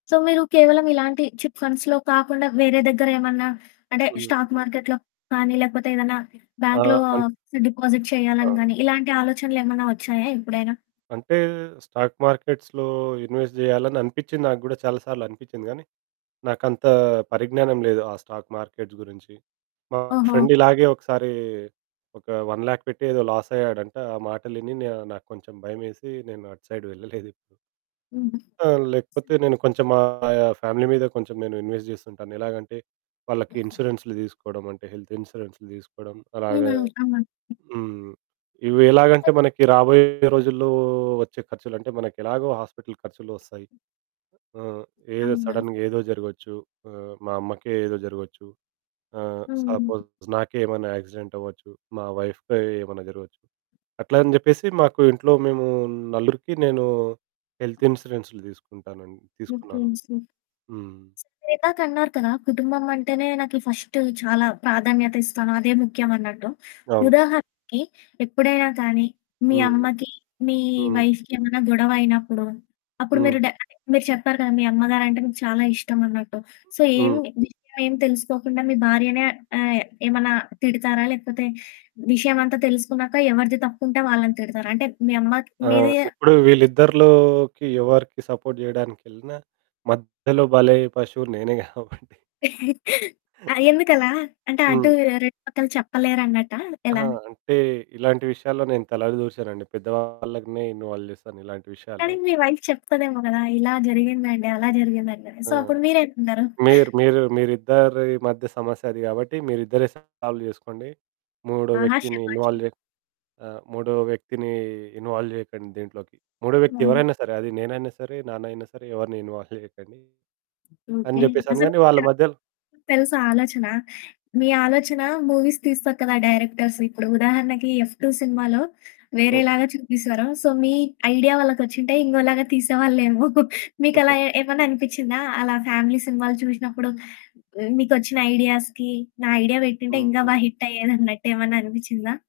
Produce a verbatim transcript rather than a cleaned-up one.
So, మీరు కేవలం ఇలాంటి చిట్ ఫండ్స్‌లో కాకుండా వేరే దగ్గర ఏమన్నా అంటే స్టాక్ హుహు. మార్కెట్‌లో కానీ లేకపోతే ఏదైనా బాంక్‌లో ఆహ్, అన్ డిపాజిట్ అ చేయాలని కానీ అవును. ఇలాంటి ఆలోచనలేమన్నా వచ్చాయా ఎప్పుడైనా? అంటే స్టాక్ మార్కెట్స్‌లో ఇన్వెస్ట్ జేయాలని అనిపిచ్చింది. నాకు గూడా చాలా సార్లు అనిపిచ్చింది గానీ నాకంత పరిజ్ఞానం లేదు. ఆ స్టాక్ మార్కెట్స్ గురించి. మా ఓహో! ఫ్రెండ్ ఇలాగే ఒకసారి ఒక వన్ లాక్ పెట్టి ఏదో లాస్ అయ్యాడంట. ఆ మాటలిని న్యా నాకు కొంచెం భయమేసి నేను అటు సైడ్ వెళ్ళలేదు. ఎప్పుడు. హ్మ్. ఆ! లేకపోతే నేను కొంచెం మా ఆహ్, ఫ్యామిలీ మీద కొంచెం నేను ఇన్వెస్ట్ జేస్తుంటాను. ఎలాగంటే వాళ్ళకి [unintelligible] ఇన్స్యూరెన్సు‌లు దీసుకోవడం అంటే హెల్త్ ఇన్స్యూరెన్స్‌ని దీసుకోవడం అలాగా [unintelligible] అవునా? హ్మ్. ఇవి ఎలాగంటే మనకి రాబోయే రోజుల్లో వచ్చే ఖర్చులంటే మనకు ఎలాగో హాస్పిటల్ ఖర్చులు వస్తాయి. ఆహ్, ఏదో అవును. సడెన్‌గా ఏదో జరగొచ్చు. ఆహ్, మా అమ్మకే ఏదో జరగొచ్చు. ఆహ్, హ్మ్. సపోజ్ నాకే ఏమైనా యాక్సిడెంట్ అవ్వొచ్చు. మా వైఫ్‌కి ఏమైనా జరగొచ్చు. అట్లా అని జెప్పేసి మాకు ఇంట్లో మేము నలుగురికి నేను హెల్త్ ఇన్స్యూరెన్సు‌లు దీసుకుంటానని మీ తీసుకున్నాను. ఫ్రెండ్స్‌ని హ్మ్. మీరు ఇందాక అన్నారు కదా! కుటుంబం అంటేనే నాకి ఫస్ట్ చాలా ప్రాధాన్యత ఇస్తాను అదే ముఖ్యం అన్నట్టు, అవును. ఉదాహరణకి ఎప్పుడైనా కానీ మీ హ్మ్. అమ్మకి మీ హ్మ్. వైఫ్‌కి ఏమైనా గొడవ అయినప్పుడు. అప్పుడు మీరు హ్మ్. డ అంటే మీరు చెప్పారు కదా మీ అమ్మగారంటే మీకు చాలా ఇష్టం అన్నట్టు. సో, ఏమి, హ్మ్. విషయమేమి తెలుసుకోకుండా మీ భార్యనే ఆహ్, ఏమన్నా తిడతారా? లేకపోతే విషయమంతా తెలుసుకున్నాక ఎవరిది తప్పుంటే వాళ్ళని తిడతారా? అంటే మీ అమ్మ, క్ ఆ! మీది ఇప్పుడు వీళ్లీద్దరిలోకి ఎవరికి సపోర్ట్ జేయడానికెళ్ళిన మధ్యలో భలయ్యే పశువు నేనే గాబట్టి ఆ! ఎందుకలా? అంటే అటూ హ్మ్. రెండు పక్కల చెప్పలేరన్నట్టా ఆ! ఎలా? అంటే ఇలాంటి విషయాల్లో నేను తల దూర్చనండి. పెద్దవాళ్ళనే ఇన్వాల్వ్ జేస్తాను ఇలాంటి కానీ, విషయాల్లో. మీ వైఫ్ చెప్తదేమో కదా! "ఇలా జరిగిందండి. అలా జరిగిందండి" అని, ఆ! సో, అప్పుడు మీరేమన్నారు? మీర్ మీరు మీరిద్దరి మధ్య సమస్య అది కాబట్టి మీరిద్దరే సాల్వ్ జేసుకోండి. మూడో ఆహా! వ్యక్తిని శభాష్. ఇన్వాల్వ్ జే ఆహ్, మూడో వ్యక్తిని ఇన్వాల్వ్ జేయకండి దీంట్లోకి. మూడో వ్యక్తి వన్ ఎవరైనా సరే, అది నేనైనా సరే, నాన్నయినా సరే, ఎవరిని ఇన్వాల్వ్ జేయకండి. అని ఓకే. జెప్పేసాను అసలు గాని వాళ్ళ మీరు మధ్యలో తెలుసా ఆలోచన? మీ ఆలోచన మూవీస్ తీస్తారు కదా! డైరెక్టర్స్ ఇప్పుడు ఉదాహరణకి 'ఎఫ్ టూ' సినిమాలో వేరే ఓకే. లాగా చూపిస్తారు సో, మీ ఐడియా వాళ్ళకి వచ్చుంటే ఇంగొలాగా తీసేవాళ్ళేమో. మీకు అలా ఏ ఏమన్నా అనిపిచ్చిందా? అలా ఫ్యామిలీ సినిమాలు చూషినప్పుడు, మీకొచ్చిన ఐడియాస్‌కి. నా ఐడియా పెట్టుంటే ఇంకా బా హ్మ్. హిట్ అయ్యేదన్నట్టు ఏమన్నా అనిపిచ్చిందా?